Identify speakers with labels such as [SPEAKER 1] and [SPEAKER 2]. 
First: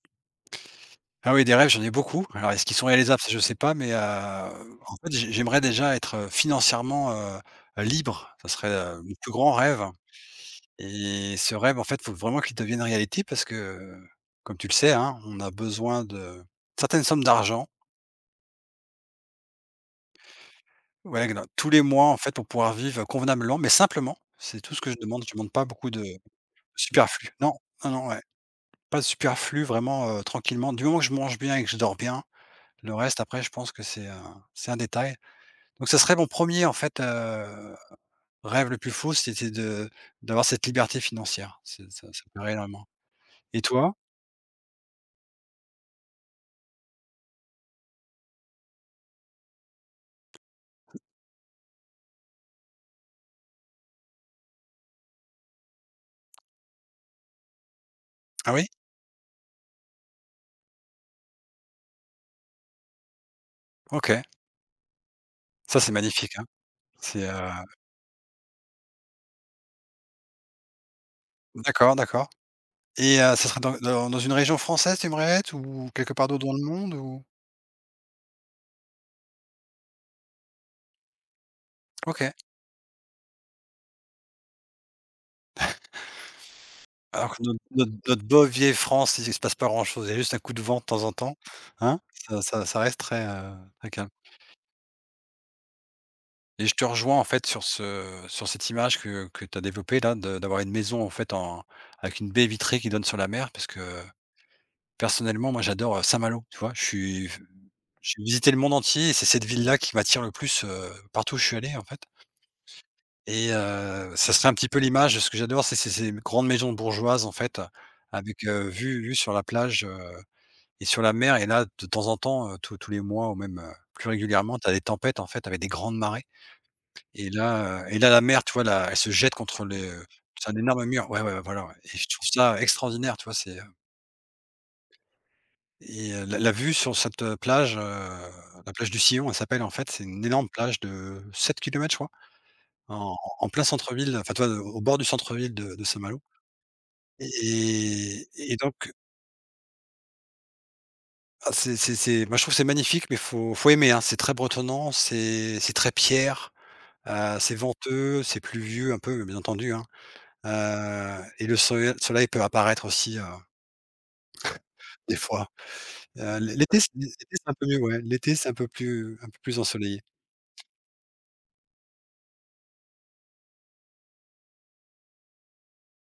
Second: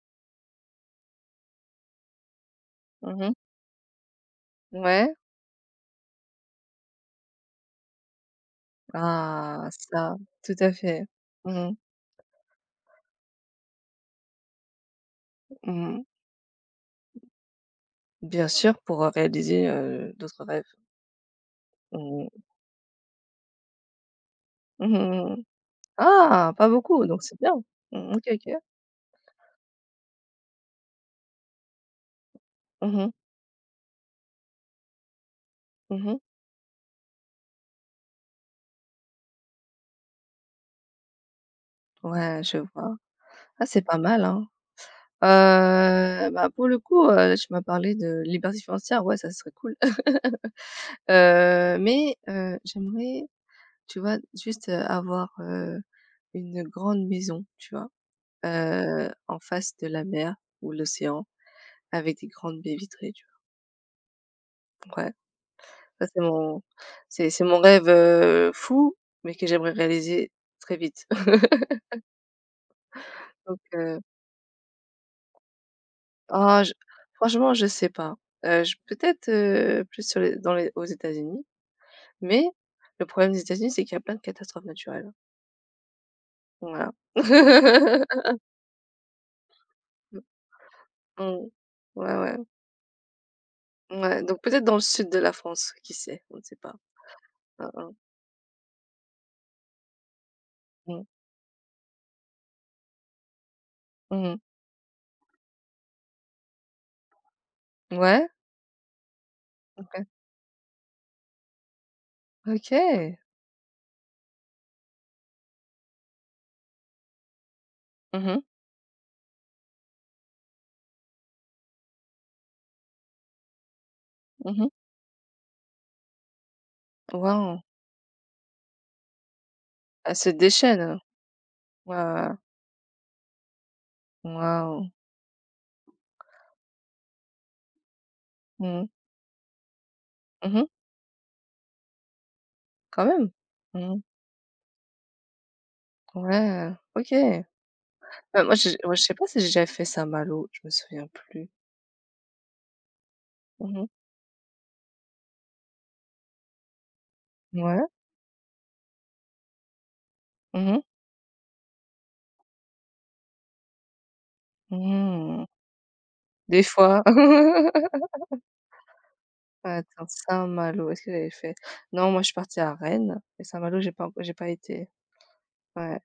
[SPEAKER 1] Ah oui, des rêves, j'en ai beaucoup. Alors, est-ce qu'ils sont
[SPEAKER 2] Mmh
[SPEAKER 1] réalisables? Ça
[SPEAKER 2] mh.
[SPEAKER 1] je sais pas, mais, heu, en fait,
[SPEAKER 2] Ouais.
[SPEAKER 1] j'ai j'aimerais déjà être financièrement, heu, heu, libre. Ce serait, heu, mon plus grand
[SPEAKER 2] Ah,
[SPEAKER 1] rêve
[SPEAKER 2] ça. Tout à fait.
[SPEAKER 1] et
[SPEAKER 2] Mmh
[SPEAKER 1] ce
[SPEAKER 2] mh.
[SPEAKER 1] rêve, en fait, il faut vraiment qu'il devienne réalité parce que, comme tu le sais, hein, on a
[SPEAKER 2] Mmh.
[SPEAKER 1] besoin de certaines sommes d'argent.
[SPEAKER 2] Bien sûr pour, heu, réaliser, heu, d'autres rêves.
[SPEAKER 1] Ouais, gla tous les mois, en
[SPEAKER 2] Mmh
[SPEAKER 1] fait,
[SPEAKER 2] mh.
[SPEAKER 1] pour pouvoir vivre convenablement, mais simplement, c'est tout ce que
[SPEAKER 2] Mmh
[SPEAKER 1] je demande. Je
[SPEAKER 2] mh.
[SPEAKER 1] demande pas beaucoup de
[SPEAKER 2] Ah! Pas beaucoup, donc
[SPEAKER 1] superflu.
[SPEAKER 2] c'est
[SPEAKER 1] Non,
[SPEAKER 2] bien.
[SPEAKER 1] non, non,
[SPEAKER 2] Mmh
[SPEAKER 1] ouais.
[SPEAKER 2] OK, OK.
[SPEAKER 1] Pas de superflu vraiment, heu, tranquillement. Du moment je mange bien et que je dors bien,
[SPEAKER 2] Mmh
[SPEAKER 1] le
[SPEAKER 2] mh.
[SPEAKER 1] reste après, je pense que c'est un c'est un détail. Donc, ce
[SPEAKER 2] Mmh
[SPEAKER 1] serait
[SPEAKER 2] mh.
[SPEAKER 1] mon 1er, en fait, heu, rêve le plus fou, c'était de d'avoir cette liberté financière, c'est ça, ça
[SPEAKER 2] Ouais
[SPEAKER 1] plairait
[SPEAKER 2] je
[SPEAKER 1] énormément.
[SPEAKER 2] vois.
[SPEAKER 1] Et
[SPEAKER 2] Ah c'est
[SPEAKER 1] toi?
[SPEAKER 2] pas mal, hein. Heu, bah, pour le coup, heu, tu m'as parlé de liberté financière, ouais ça serait cool. Heu, mais, heu, j'aimerais, tu vois, juste, heu, avoir, heu, une grande maison, tu vois?
[SPEAKER 1] Ah oui?
[SPEAKER 2] Heu, en face de la mer ou l'océan, avec des grandes baies vitrées, tu vois?
[SPEAKER 1] OK.
[SPEAKER 2] Ouais,
[SPEAKER 1] Ça, c'est
[SPEAKER 2] ça c'est
[SPEAKER 1] magnifique hein.
[SPEAKER 2] mon
[SPEAKER 1] C'est,
[SPEAKER 2] c'est
[SPEAKER 1] heu
[SPEAKER 2] c'est mon rêve, heu, fou, mais que j'aimerais réaliser très vite.
[SPEAKER 1] D'accord, d'accord et heu, ce
[SPEAKER 2] Donc,
[SPEAKER 1] sera dans
[SPEAKER 2] heu
[SPEAKER 1] dans dans une région française, tu aimerais être ou quelque part d'autre dans
[SPEAKER 2] Ah
[SPEAKER 1] le
[SPEAKER 2] je
[SPEAKER 1] monde ou
[SPEAKER 2] franchement je sais pas. Heu, j peut-être, heu, plus sur les dans les aux États-Unis.
[SPEAKER 1] OK.
[SPEAKER 2] Mais le problème des États-Unis, c'est qu'il y a plein de catastrophes naturelles. Voilà.
[SPEAKER 1] Alors que notre notre notre bonne vieille France, il s se passe pas grand chose, il y a
[SPEAKER 2] Mmh.
[SPEAKER 1] juste un coup de vent de temps en temps,
[SPEAKER 2] Mmh.
[SPEAKER 1] hein?
[SPEAKER 2] Ouais
[SPEAKER 1] Ça
[SPEAKER 2] ouais.
[SPEAKER 1] ça ça reste très, heu, très calme.
[SPEAKER 2] Ouais donc peut-être dans le sud de la France, qui sait, on ne sait
[SPEAKER 1] Et
[SPEAKER 2] pas.
[SPEAKER 1] je te rejoins en fait, sur
[SPEAKER 2] Ah hein.
[SPEAKER 1] ce sur cette image que que tu as développée, là, de d'avoir une maison
[SPEAKER 2] Mmh.
[SPEAKER 1] en fait, en avec une baie vitrée qui donne sur la mer, parce que,
[SPEAKER 2] Mmh mh.
[SPEAKER 1] personnellement, moi j'adore, heu, Saint-Malo. Tu vois? Je suis, f j'ai
[SPEAKER 2] Ouais.
[SPEAKER 1] visité le monde entier et c'est cette ville-là qui
[SPEAKER 2] OK.
[SPEAKER 1] m'attire le plus, heu, partout où je suis allé en fait.
[SPEAKER 2] OK!
[SPEAKER 1] Et heu, ça serait un petit peu l'image de ce que j'adore, c'est ces ces grandes maisons bourgeoises en fait,
[SPEAKER 2] Mmh mh.
[SPEAKER 1] avec, heu, vue vue sur la plage, heu et sur la mer. Et là, de temps en temps, heu, tous tous les mois ou même, heu, plus
[SPEAKER 2] Mmh
[SPEAKER 1] régulièrement, tu
[SPEAKER 2] mh.
[SPEAKER 1] as des tempêtes en fait, avec des grandes marées. Et
[SPEAKER 2] Wow!
[SPEAKER 1] là, heu et là, la mer, tu vois, là, elle se jette contre le
[SPEAKER 2] Elle se
[SPEAKER 1] c'est un énorme
[SPEAKER 2] déchaîne.
[SPEAKER 1] mur. Ouais, ouais, voilà ouais.
[SPEAKER 2] Ouais,
[SPEAKER 1] Et je trouve
[SPEAKER 2] ouais.
[SPEAKER 1] ça extraordinaire, tu vois, c'est
[SPEAKER 2] Wow!
[SPEAKER 1] Et heu, la la vue sur cette plage, heu, la
[SPEAKER 2] Mmh.
[SPEAKER 1] plage du Sillon, elle s'appelle en fait, c'est une énorme
[SPEAKER 2] Mmh mh.
[SPEAKER 1] plage de 7 km, je crois,
[SPEAKER 2] Quand
[SPEAKER 1] en en
[SPEAKER 2] même.
[SPEAKER 1] en plein
[SPEAKER 2] Mmh mh.
[SPEAKER 1] centre-ville, enfin, tu vois au au bord du centre-ville de de Saint-Malo.
[SPEAKER 2] Ouais. OK.
[SPEAKER 1] Et
[SPEAKER 2] Bah, moi
[SPEAKER 1] et
[SPEAKER 2] je
[SPEAKER 1] donc
[SPEAKER 2] ouais, je sais pas si j'ai déjà fait Saint-Malo, je me souviens plus.
[SPEAKER 1] Ah c'est c'est c'est moi je trouve c'est magnifique, mais il faut il faut
[SPEAKER 2] Mmh mh.
[SPEAKER 1] aimer, hein. C'est très bretonnant, c'est c'est très pierre, heu, c'est
[SPEAKER 2] Mouais.
[SPEAKER 1] venteux, c'est pluvieux un peu, bien entendu, hein.
[SPEAKER 2] Mmh mh.
[SPEAKER 1] Heu et le soleil- soleil peut apparaître aussi, heu, des
[SPEAKER 2] Mmh.
[SPEAKER 1] fois. Heu, l'é
[SPEAKER 2] Des
[SPEAKER 1] l'été, c'est
[SPEAKER 2] fois.
[SPEAKER 1] l'été, c'est un peu mieux, ouais. L'été, c'est un peu plus un peu plus ensoleillé.
[SPEAKER 2] Attends, Saint-Malo, est-ce que j'avais fait? Non moi je suis partie à Rennes et Saint-Malo j'ai pas enc j'ai pas été. Ouais.